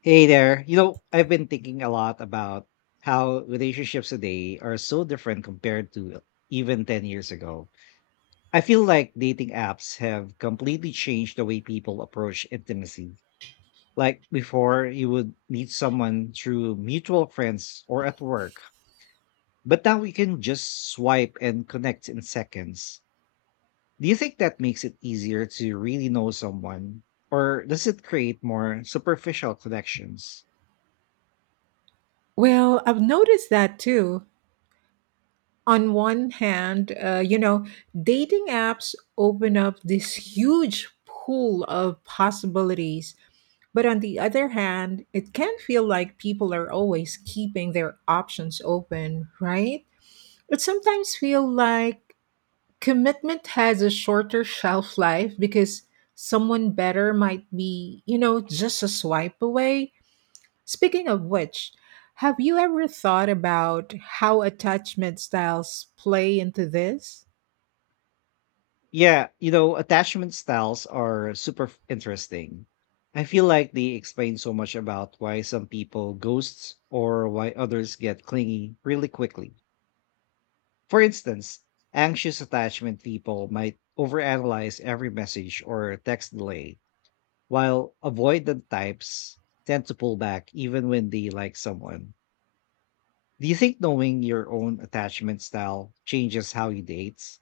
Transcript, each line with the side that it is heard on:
left: Hey there. You know, I've been thinking a lot about how relationships today are so different compared to even 10 years ago. I feel like dating apps have completely changed the way people approach intimacy. Like before, you would meet someone through mutual friends or at work, but now we can just swipe and connect in seconds. Do you think that makes it easier to really know someone, or does it create more superficial connections?
right: Well, I've noticed that too. On one hand, you know, dating apps open up this huge pool of possibilities. But on the other hand, it can feel like people are always keeping their options open, right? It sometimes feels like commitment has a shorter shelf life because someone better might be, you know, just a swipe away. Speaking of which, have you ever thought about how attachment styles play into this?
left: Yeah, you know, attachment styles are super interesting. I feel like they explain so much about why some people ghosts or why others get clingy really quickly. For instance, anxious attachment people might overanalyze every message or text delay, while avoidant types tend to pull back even when they like someone. Do you think knowing your own attachment style changes how you date?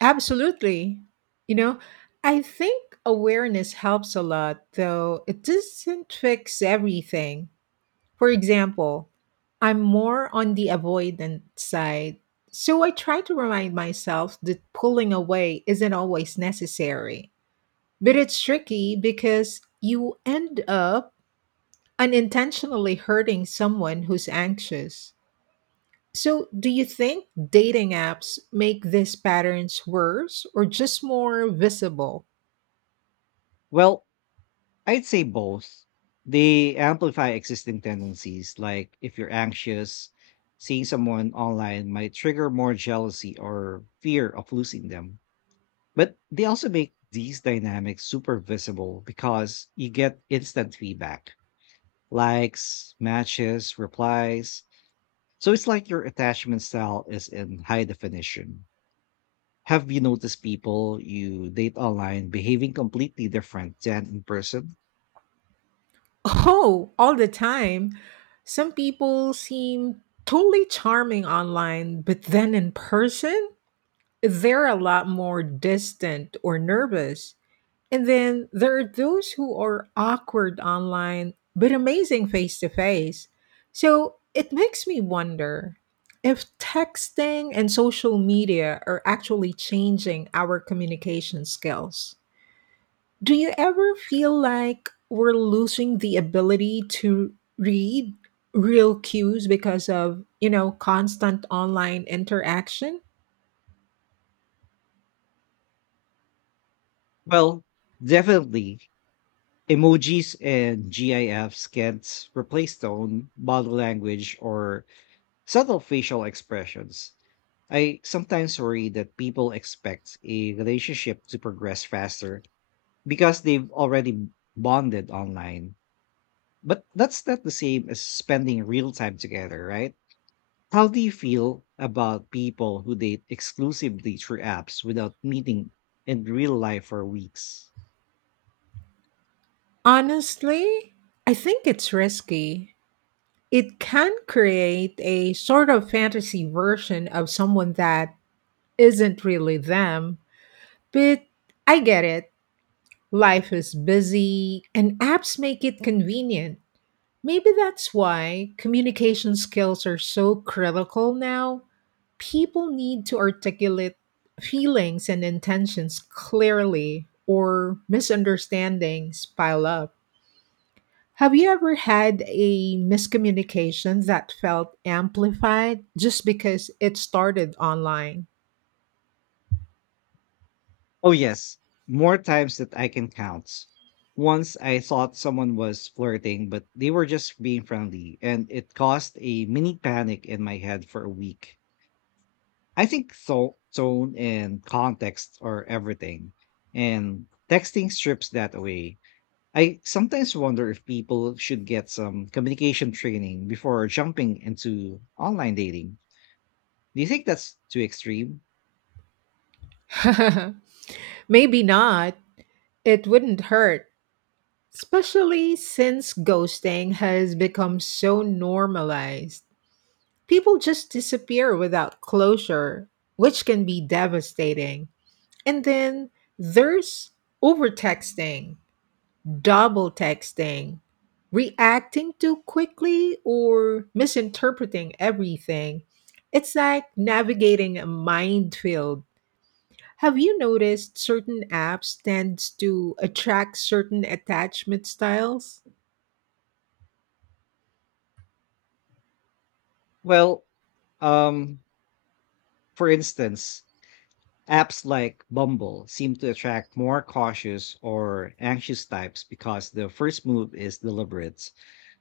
right: Absolutely. You know, I think awareness helps a lot, though it doesn't fix everything. For example, I'm more on the avoidant side, so I try to remind myself that pulling away isn't always necessary. But it's tricky because you end up unintentionally hurting someone who's anxious. So, do you think dating apps make these patterns worse or just more visible?
left: Well, I'd say both. They amplify existing tendencies, like if you're anxious, seeing someone online might trigger more jealousy or fear of losing them. But they also make these dynamics super visible because you get instant feedback, likes, matches, replies. So it's like your attachment style is in high definition. Have you noticed people you date online behaving completely different than in person?
right: Oh, all the time. Some people seem totally charming online, but then in person, they're a lot more distant or nervous. And then there are those who are awkward online but amazing face to face. So it makes me wonder if texting and social media are actually changing our communication skills. Do you ever feel like we're losing the ability to read real cues because of, you know, constant online interaction?
left: Well, definitely. Emojis and GIFs can't replace tone, body language, or subtle facial expressions. I sometimes worry that people expect a relationship to progress faster because they've already bonded online. But that's not the same as spending real time together, right? How do you feel about people who date exclusively through apps without meeting in real life for weeks?
right: Honestly, I think it's risky. It can create a sort of fantasy version of someone that isn't really them, but I get it. Life is busy and apps make it convenient. Maybe that's why communication skills are so critical now. People need to articulate feelings and intentions clearly, or misunderstandings pile up. Have you ever had a miscommunication that felt amplified just because it started online?
left: Oh, yes, more times that I can count. Once I thought someone was flirting, but they were just being friendly, and it caused a mini panic in my head for a week. I think so tone and context are everything. And texting strips that away. I sometimes wonder if people should get some communication training before jumping into online dating. Do you think that's too extreme?
right: Maybe not. It wouldn't hurt. Especially since ghosting has become so normalized. People just disappear without closure, which can be devastating. And then there's overtexting, double texting, reacting too quickly, or misinterpreting everything. It's like navigating a minefield. Have you noticed certain apps tends to attract certain attachment styles?
left: Well, um, for instance, apps like Bumble seem to attract more cautious or anxious types because the first move is deliberate.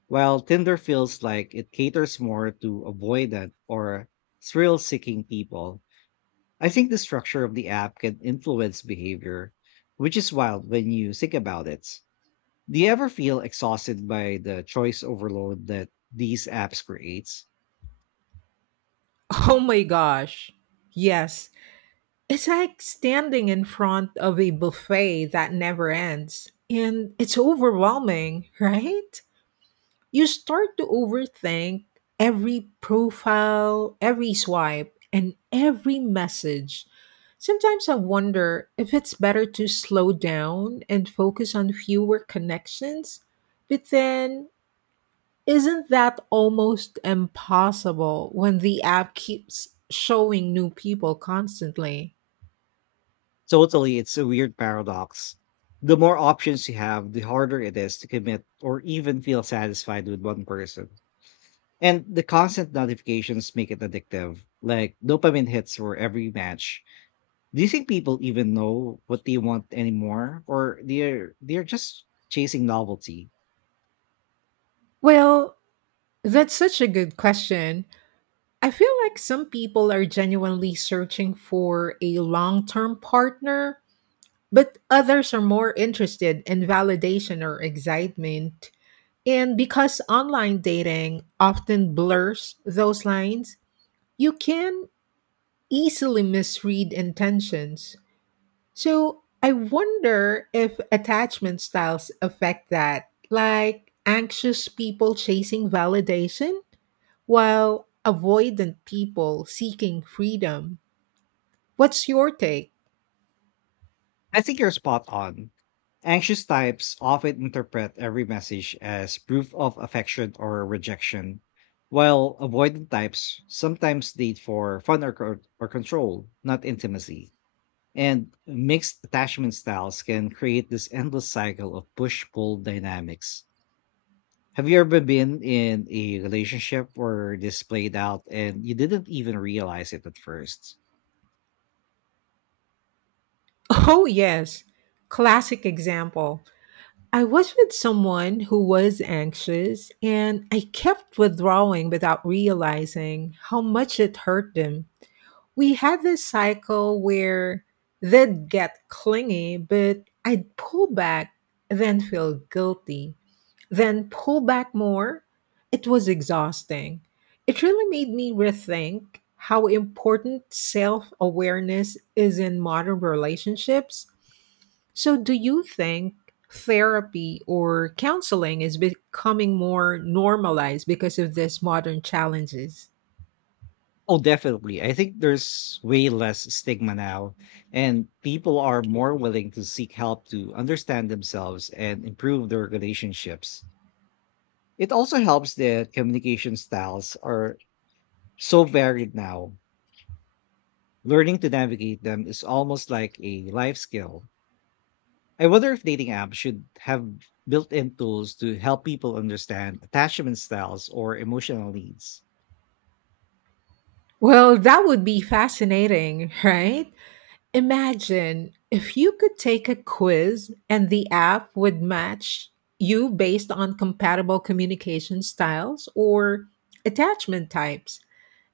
left: While Tinder feels like it caters more to avoidant or thrill seeking people, I think the structure of the app can influence behavior, which is wild when you think about it. Do you ever feel exhausted by the choice overload that these apps creates?
right: Oh my gosh. Yes. It's like standing in front of a buffet that never ends. And it's overwhelming, right? You start to overthink every profile, every swipe, and every message. Sometimes I wonder if it's better to slow down and focus on fewer connections. But then isn't that almost impossible when the app keeps showing new people constantly?
left: Totally, it's a weird paradox. The more options you have, the harder it is to commit or even feel satisfied with one person. And the constant notifications make it addictive, like dopamine hits for every match. Do you think people even know what they want anymore, or they're just chasing novelty?
right: Well, that's such a good question. I feel like some people are genuinely searching for a long term partner, but others are more interested in validation or excitement. And because online dating often blurs those lines, you can easily misread intentions. So I wonder if attachment styles affect that, like anxious people chasing validation, while avoidant people seeking freedom. What's your take?
left: I think you're spot on. Anxious types often interpret every message as proof of affection or rejection, while avoidant types sometimes date for fun or, or control, not intimacy. And mixed attachment styles can create this endless cycle of push pull dynamics. Have you ever been in a relationship where this played out and you didn't even realize it at first?
right: Oh, yes. Classic example. I was with someone who was anxious, and I kept withdrawing without realizing how much it hurt them. We had this cycle where they'd get clingy, but I'd pull back, then feel guilty, then pull back more. It was exhausting. It really made me rethink how important self awareness is in modern relationships. So, do you think therapy or counseling is becoming more normalized because of these modern challenges?
left: Oh, definitely. I think there's way less stigma now, and people are more willing to seek help to understand themselves and improve their relationships. It also helps that communication styles are so varied now. Learning to navigate them is almost like a life skill. I wonder if dating apps should have built-in tools to help people understand attachment styles or emotional needs.
right: Well, that would be fascinating, right? Imagine if you could take a quiz and the app would match you based on compatible communication styles or attachment types.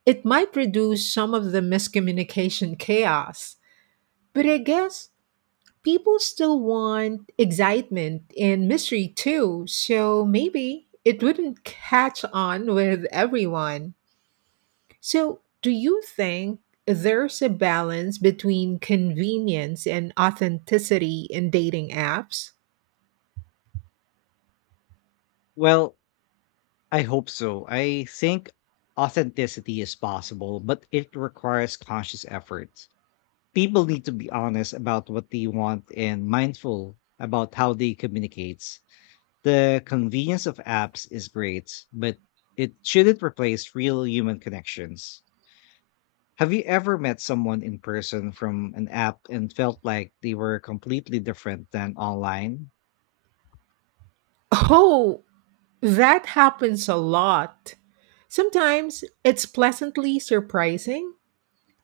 right: It might reduce some of the miscommunication chaos, but I guess people still want excitement and mystery too, so maybe it wouldn't catch on with everyone. So, do you think there's a balance between convenience and authenticity in dating apps?
left: Well, I hope so. I think authenticity is possible, but it requires conscious effort. People need to be honest about what they want and mindful about how they communicate. The convenience of apps is great, but it shouldn't replace real human connections. Have you ever met someone in person from an app and felt like they were completely different than online?
right: Oh, that happens a lot. Sometimes it's pleasantly surprising,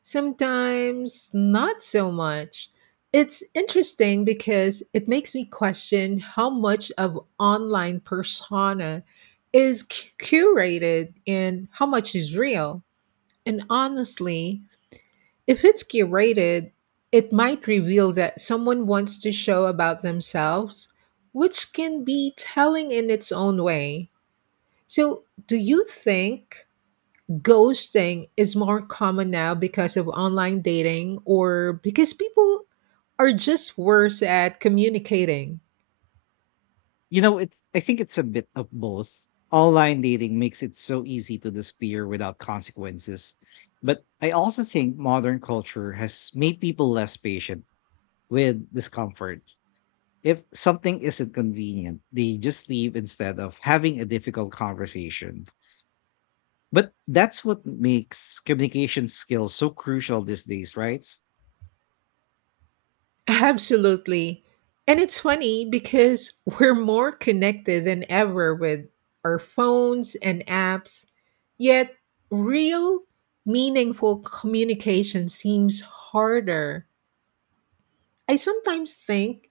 right: sometimes not so much. It's interesting because it makes me question how much of online persona is curated and how much is real. And honestly, if it's curated, it might reveal that someone wants to show about themselves, which can be telling in its own way. So, do you think ghosting is more common now because of online dating or because people are just worse at communicating?
left: You know, it's I think it's a bit of both. Online dating makes it so easy to disappear without consequences. But I also think modern culture has made people less patient with discomfort. If something isn't convenient, they just leave instead of having a difficult conversation. But that's what makes communication skills so crucial these days, right?
right: Absolutely. And it's funny because we're more connected than ever with our phones and apps, yet real, meaningful communication seems harder. I sometimes think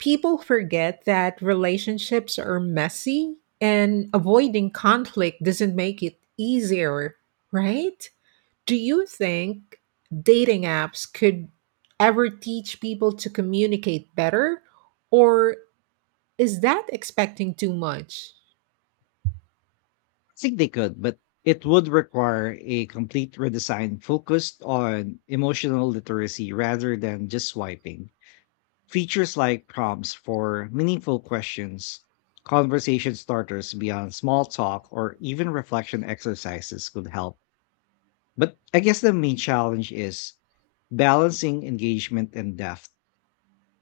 right: people forget that relationships are messy and avoiding conflict doesn't make it easier, right? Do you think dating apps could ever teach people to communicate better? Or is that expecting too much?
left: I think they could, but it would require a complete redesign focused on emotional literacy rather than just swiping. Features like prompts for meaningful questions, conversation starters beyond small talk, or even reflection exercises could help. But I guess the main challenge is balancing engagement and depth.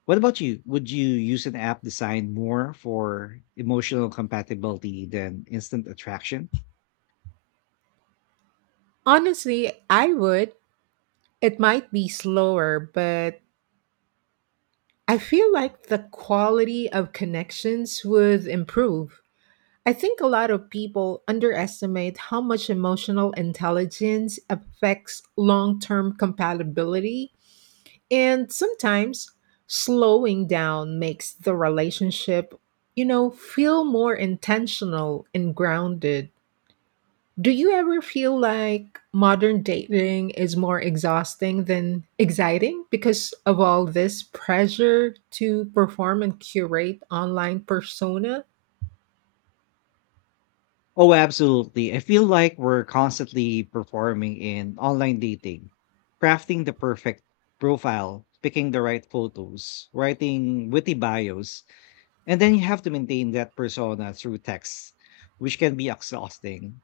left: What about you? Would you use an app designed more for emotional compatibility than instant attraction?
right: Honestly, I would. It might be slower, but I feel like the quality of connections would improve. I think a lot of people underestimate how much emotional intelligence affects long term compatibility. And sometimes slowing down makes the relationship, you know, feel more intentional and grounded. Do you ever feel like modern dating is more exhausting than exciting because of all this pressure to perform and curate online persona?
left: Oh, absolutely. I feel like we're constantly performing in online dating, crafting the perfect profile, picking the right photos, writing witty bios, and then you have to maintain that persona through text, which can be exhausting.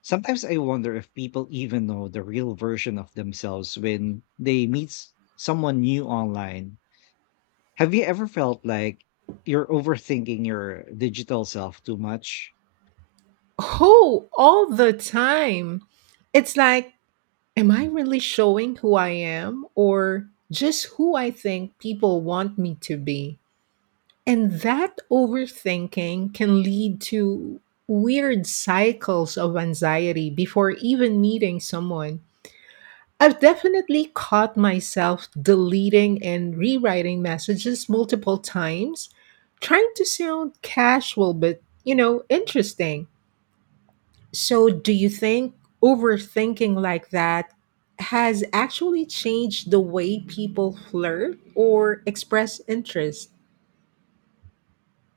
left: Sometimes I wonder if people even know the real version of themselves when they meet someone new online. Have you ever felt like you're overthinking your digital self too much?
right: Oh, all the time. It's like, am I really showing who I am or just who I think people want me to be? And that overthinking can lead to weird cycles of anxiety before even meeting someone. I've definitely caught myself deleting and rewriting messages multiple times, trying to sound casual but, you know, interesting. So, do you think overthinking like that has actually changed the way people flirt or express interest?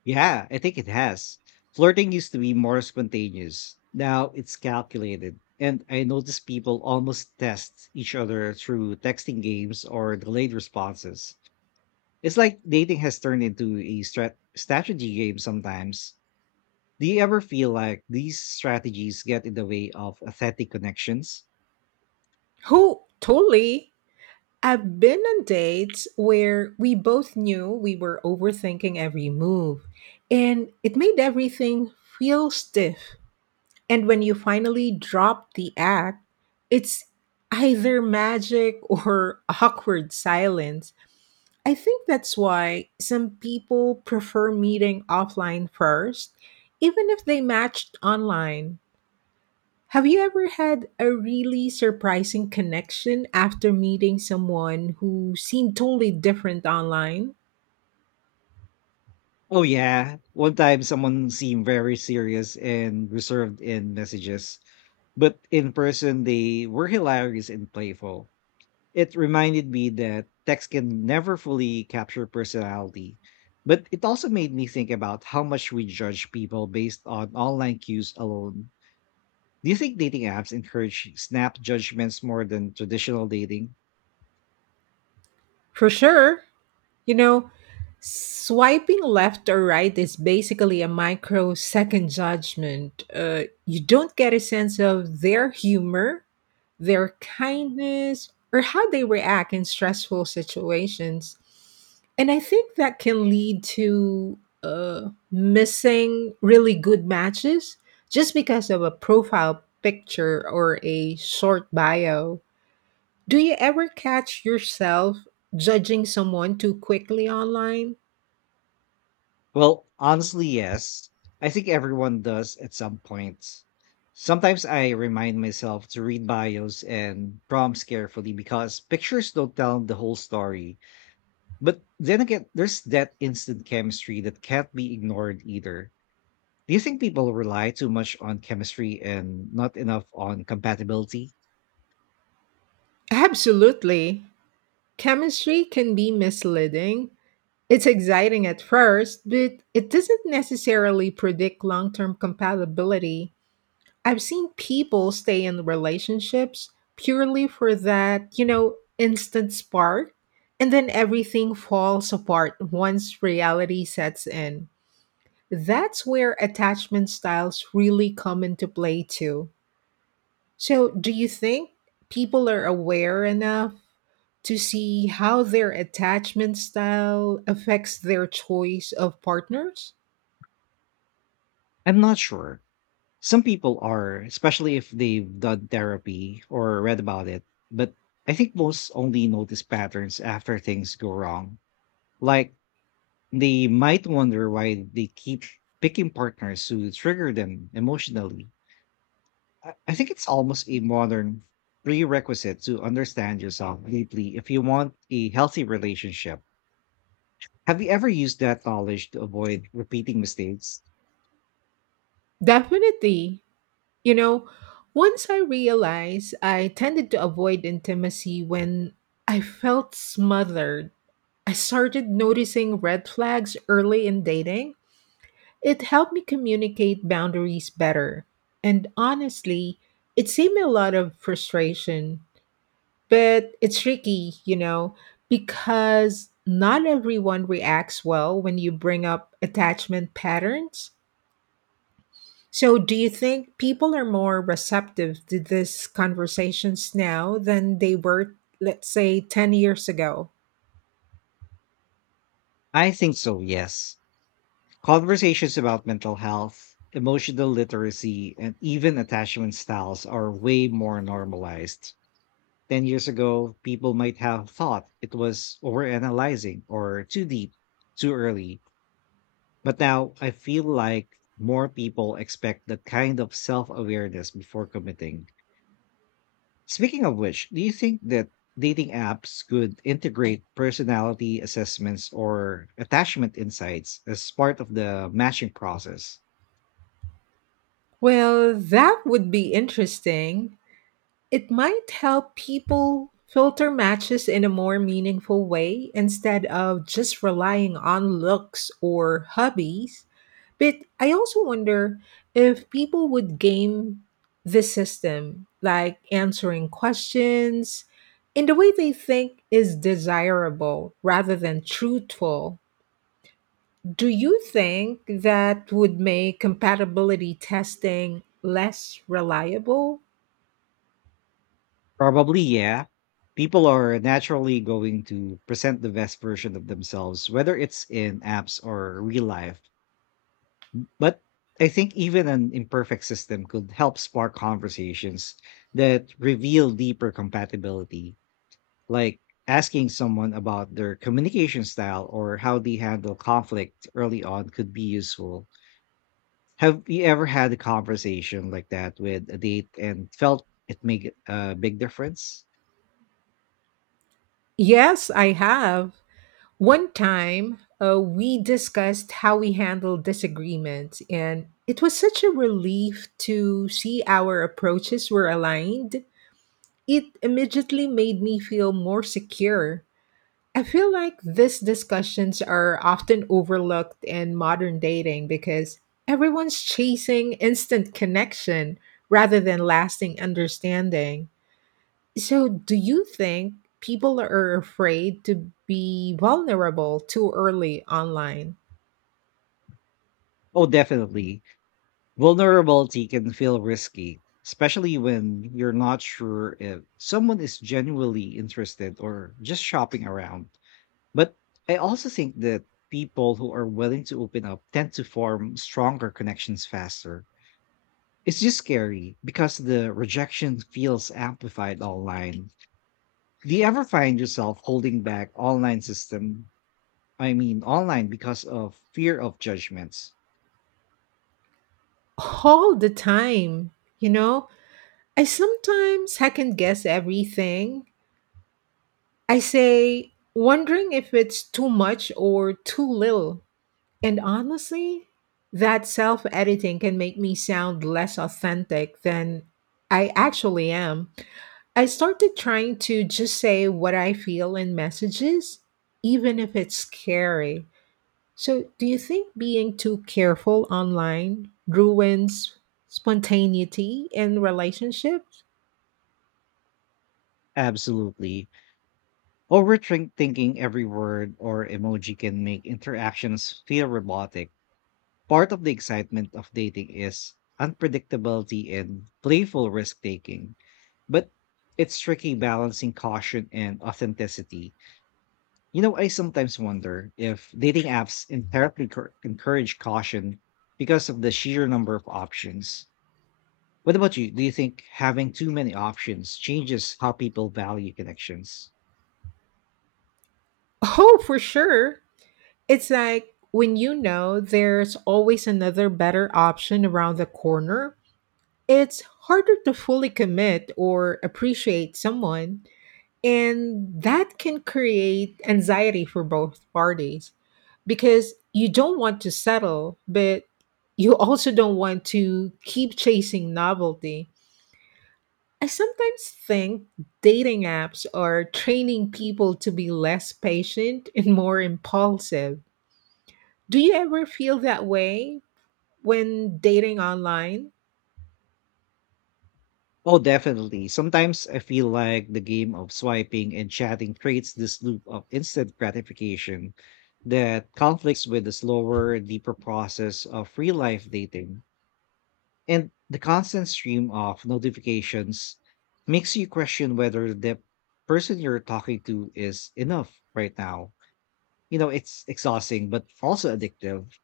left: Yeah, I think it has. Flirting used to be more spontaneous. Now it's calculated. And I notice people almost test each other through texting games or delayed responses. It's like dating has turned into a strategy game sometimes. Do you ever feel like these strategies get in the way of authentic connections?
right: Who totally? I've been on dates where we both knew we were overthinking every move, and it made everything feel stiff. And when you finally drop the act, it's either magic or awkward silence. I think that's why some people prefer meeting offline first, even if they matched online. Have you ever had a really surprising connection after meeting someone who seemed totally different online?
left: Oh yeah, one time someone seemed very serious and reserved in messages, but in person they were hilarious and playful. It reminded me that text can never fully capture personality, but it also made me think about how much we judge people based on online cues alone. Do you think dating apps encourage snap judgments more than traditional dating?
right: For sure. You know, swiping left or right is basically a microsecond judgment. You don't get a sense of their humor, their kindness, or how they react in stressful situations. And I think that can lead to missing really good matches just because of a profile picture or a short bio. Do you ever catch yourself judging someone too quickly online?
left: Well, honestly, yes. I think everyone does at some point. Sometimes I remind myself to read bios and prompts carefully because pictures don't tell the whole story. But then again, there's that instant chemistry that can't be ignored either. Do you think people rely too much on chemistry and not enough on compatibility?
right: Absolutely. Chemistry can be misleading. It's exciting at first, but it doesn't necessarily predict long term compatibility. I've seen people stay in relationships purely for that, you know, instant spark, and then everything falls apart once reality sets in. That's where attachment styles really come into play, too. So, do you think people are aware enough to see how their attachment style affects their choice of partners?
left: I'm not sure. Some people are, especially if they've done therapy or read about it, but I think most only notice patterns after things go wrong. Like they might wonder why they keep picking partners who trigger them emotionally. I think it's almost a modern prerequisite to understand yourself deeply if you want a healthy relationship. Have you ever used that knowledge to avoid repeating mistakes?
right: Definitely. You know, once I realized I tended to avoid intimacy when I felt smothered, I started noticing red flags early in dating. It helped me communicate boundaries better. And honestly, it saved me a lot of frustration. But it's tricky, you know, because not everyone reacts well when you bring up attachment patterns. So, do you think people are more receptive to these conversations now than they were, let's say, 10 years ago?
left: I think so, yes. Conversations about mental health, emotional literacy, and even attachment styles are way more normalized. 10 years ago, people might have thought it was overanalyzing or too deep, too early. But now I feel like more people expect that kind of self awareness before committing. Speaking of which, do you think that dating apps could integrate personality assessments or attachment insights as part of the matching process?
right: Well, that would be interesting. It might help people filter matches in a more meaningful way instead of just relying on looks or hobbies. But I also wonder if people would game the system, like answering questions in the way they think is desirable rather than truthful. Do you think that would make compatibility testing less reliable?
left: Probably, yeah. People are naturally going to present the best version of themselves, whether it's in apps or real life. But I think even an imperfect system could help spark conversations that reveal deeper compatibility, like asking someone about their communication style or how they handle conflict early on could be useful. Have you ever had a conversation like that with a date and felt it made a big difference?
right: Yes, I have. One time, we discussed how we handle disagreements, and it was such a relief to see our approaches were aligned. It immediately made me feel more secure. I feel like these discussions are often overlooked in modern dating because everyone's chasing instant connection rather than lasting understanding. So, do you think people are afraid to be vulnerable too early online?
left: Oh, definitely. Vulnerability can feel risky, especially when you're not sure if someone is genuinely interested or just shopping around. But I also think that people who are willing to open up tend to form stronger connections faster. It's just scary because the rejection feels amplified online. Do you ever find yourself holding back online system? I mean, online because of fear of judgments?
right: All the time, you know? I sometimes second guess everything I say, wondering if it's too much or too little. And honestly, that self editing can make me sound less authentic than I actually am. I started trying to just say what I feel in messages, even if it's scary. So, do you think being too careful online ruins spontaneity in relationships?
left: Absolutely. Overthinking every word or emoji can make interactions feel robotic. Part of the excitement of dating is unpredictability and playful risk taking, but it's tricky balancing caution and authenticity. You know, I sometimes wonder if dating apps inherently encourage caution because of the sheer number of options. What about you? Do you think having too many options changes how people value connections?
right: Oh, for sure. It's like when you know there's always another better option around the corner, it's harder to fully commit or appreciate someone. And that can create anxiety for both parties because you don't want to settle, but you also don't want to keep chasing novelty. I sometimes think dating apps are training people to be less patient and more impulsive. Do you ever feel that way when dating online?
left: Oh, definitely. Sometimes I feel like the game of swiping and chatting creates this loop of instant gratification that conflicts with the slower, deeper process of real life dating. And the constant stream of notifications makes you question whether the person you're talking to is enough right now. You know, it's exhausting, but also addictive.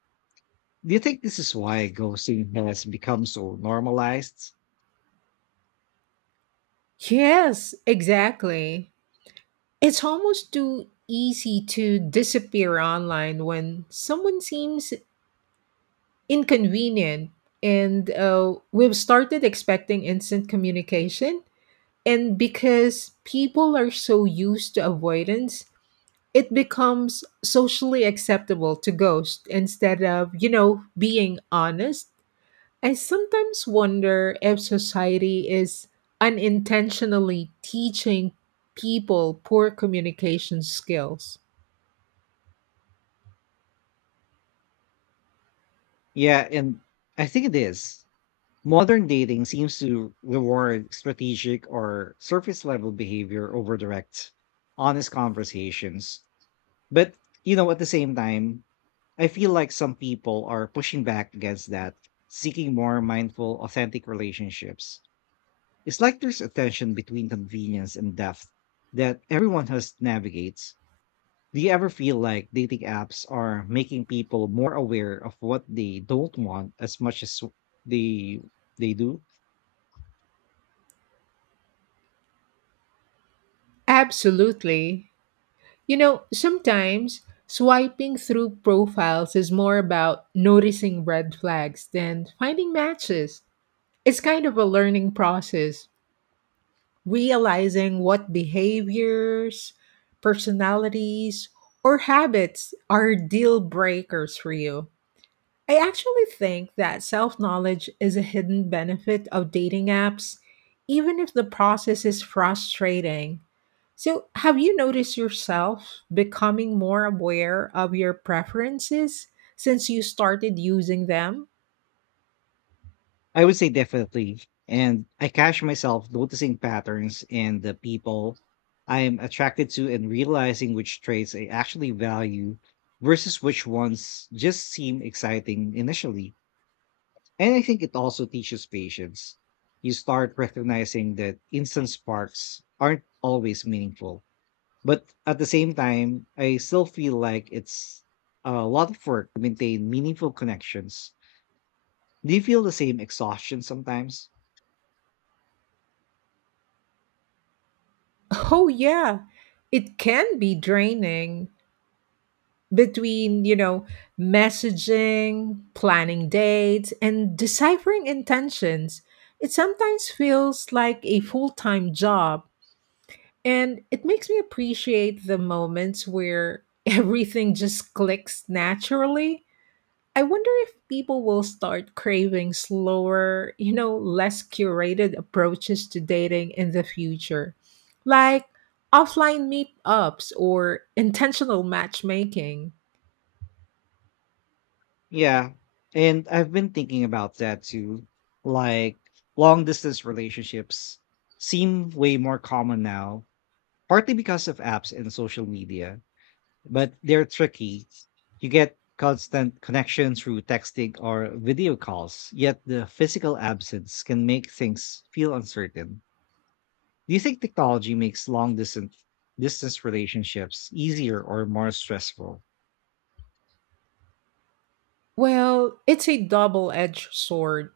left: Do you think this is why ghosting has become so normalized?
right: Yes, exactly. It's almost too easy to disappear online when someone seems inconvenient. And we've started expecting instant communication. And because people are so used to avoidance, it becomes socially acceptable to ghost instead of, you know, being honest. I sometimes wonder if society is unintentionally teaching people poor communication skills.
left: Yeah, and I think it is. Modern dating seems to reward strategic or surface level behavior over direct, honest conversations. But, you know, at the same time, I feel like some people are pushing back against that, seeking more mindful, authentic relationships. It's like there's a tension between convenience and depth that everyone has navigates. Do you ever feel like dating apps are making people more aware of what they don't want as much as they they do?
right: Absolutely. You know, sometimes swiping through profiles is more about noticing red flags than finding matches. It's kind of a learning process, realizing what behaviors, personalities, or habits are deal breakers for you. I actually think that self knowledge is a hidden benefit of dating apps, even if the process is frustrating. So, have you noticed yourself becoming more aware of your preferences since you started using them?
left: I would say definitely. And I catch myself noticing patterns in the people I'm attracted to and realizing which traits I actually value versus which ones just seem exciting initially. And I think it also teaches patience. You start recognizing that instant sparks aren't always meaningful. But at the same time, I still feel like it's a lot of work to maintain meaningful connections. Do you feel the same exhaustion sometimes?
right: Oh, yeah, it can be draining between, you know, messaging, planning dates, and deciphering intentions. It sometimes feels like a full time job. And it makes me appreciate the moments where everything just clicks naturally. I wonder if people will start craving slower, you know, less curated approaches to dating in the future, like offline meetups or intentional matchmaking.
left: Yeah. And I've been thinking about that too. Like long distance relationships seem way more common now, partly because of apps and social media, but they're tricky. You get constant connection through texting or video calls, yet the physical absence can make things feel uncertain. Do you think technology makes long distance relationships easier or more stressful?
right: Well, it's a double edged sword.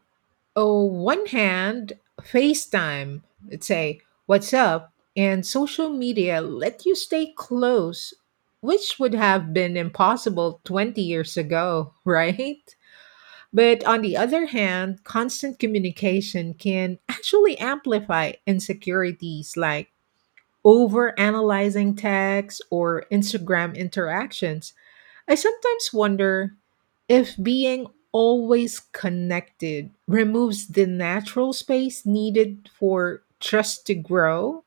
right: Oh, one hand, FaceTime, let's say, what's up, and social media let you stay close, which would have been impossible 20 years ago, right? But on the other hand, constant communication can actually amplify insecurities like overanalyzing texts or Instagram interactions. I sometimes wonder if being always connected removes the natural space needed for trust to grow.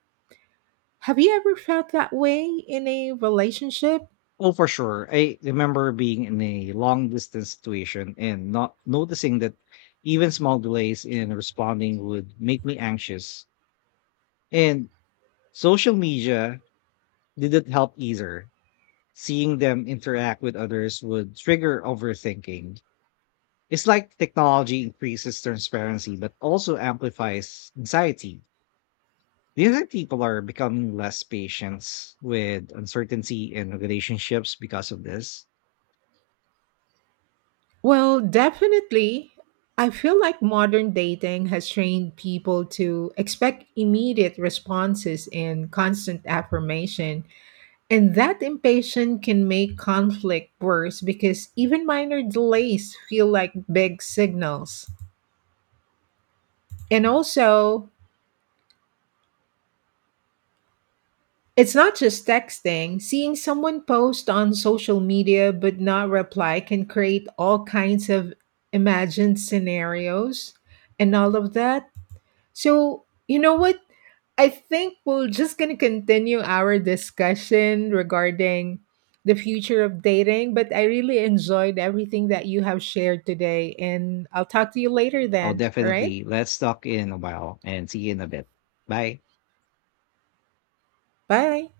right: Have you ever felt that way in a relationship?
left: Oh, for sure. I remember being in a long distance situation and not noticing that even small delays in responding would make me anxious. And social media didn't help either. Seeing them interact with others would trigger overthinking. It's like technology increases transparency, but also amplifies anxiety. Do you think people are becoming less patient with uncertainty in relationships because of this?
right: Well, definitely. I feel like modern dating has trained people to expect immediate responses and constant affirmation. And that impatience can make conflict worse because even minor delays feel like big signals. And also, it's not just texting. Seeing someone post on social media but not reply can create all kinds of imagined scenarios and all of that. So, you know what? I think we're just going to continue our discussion regarding the future of dating, but I really enjoyed everything that you have shared today. And I'll talk to you later
left: Oh,
right: then. All right.
left: definitely. Let's talk in a while and see you in a bit. Bye.
right: Bye.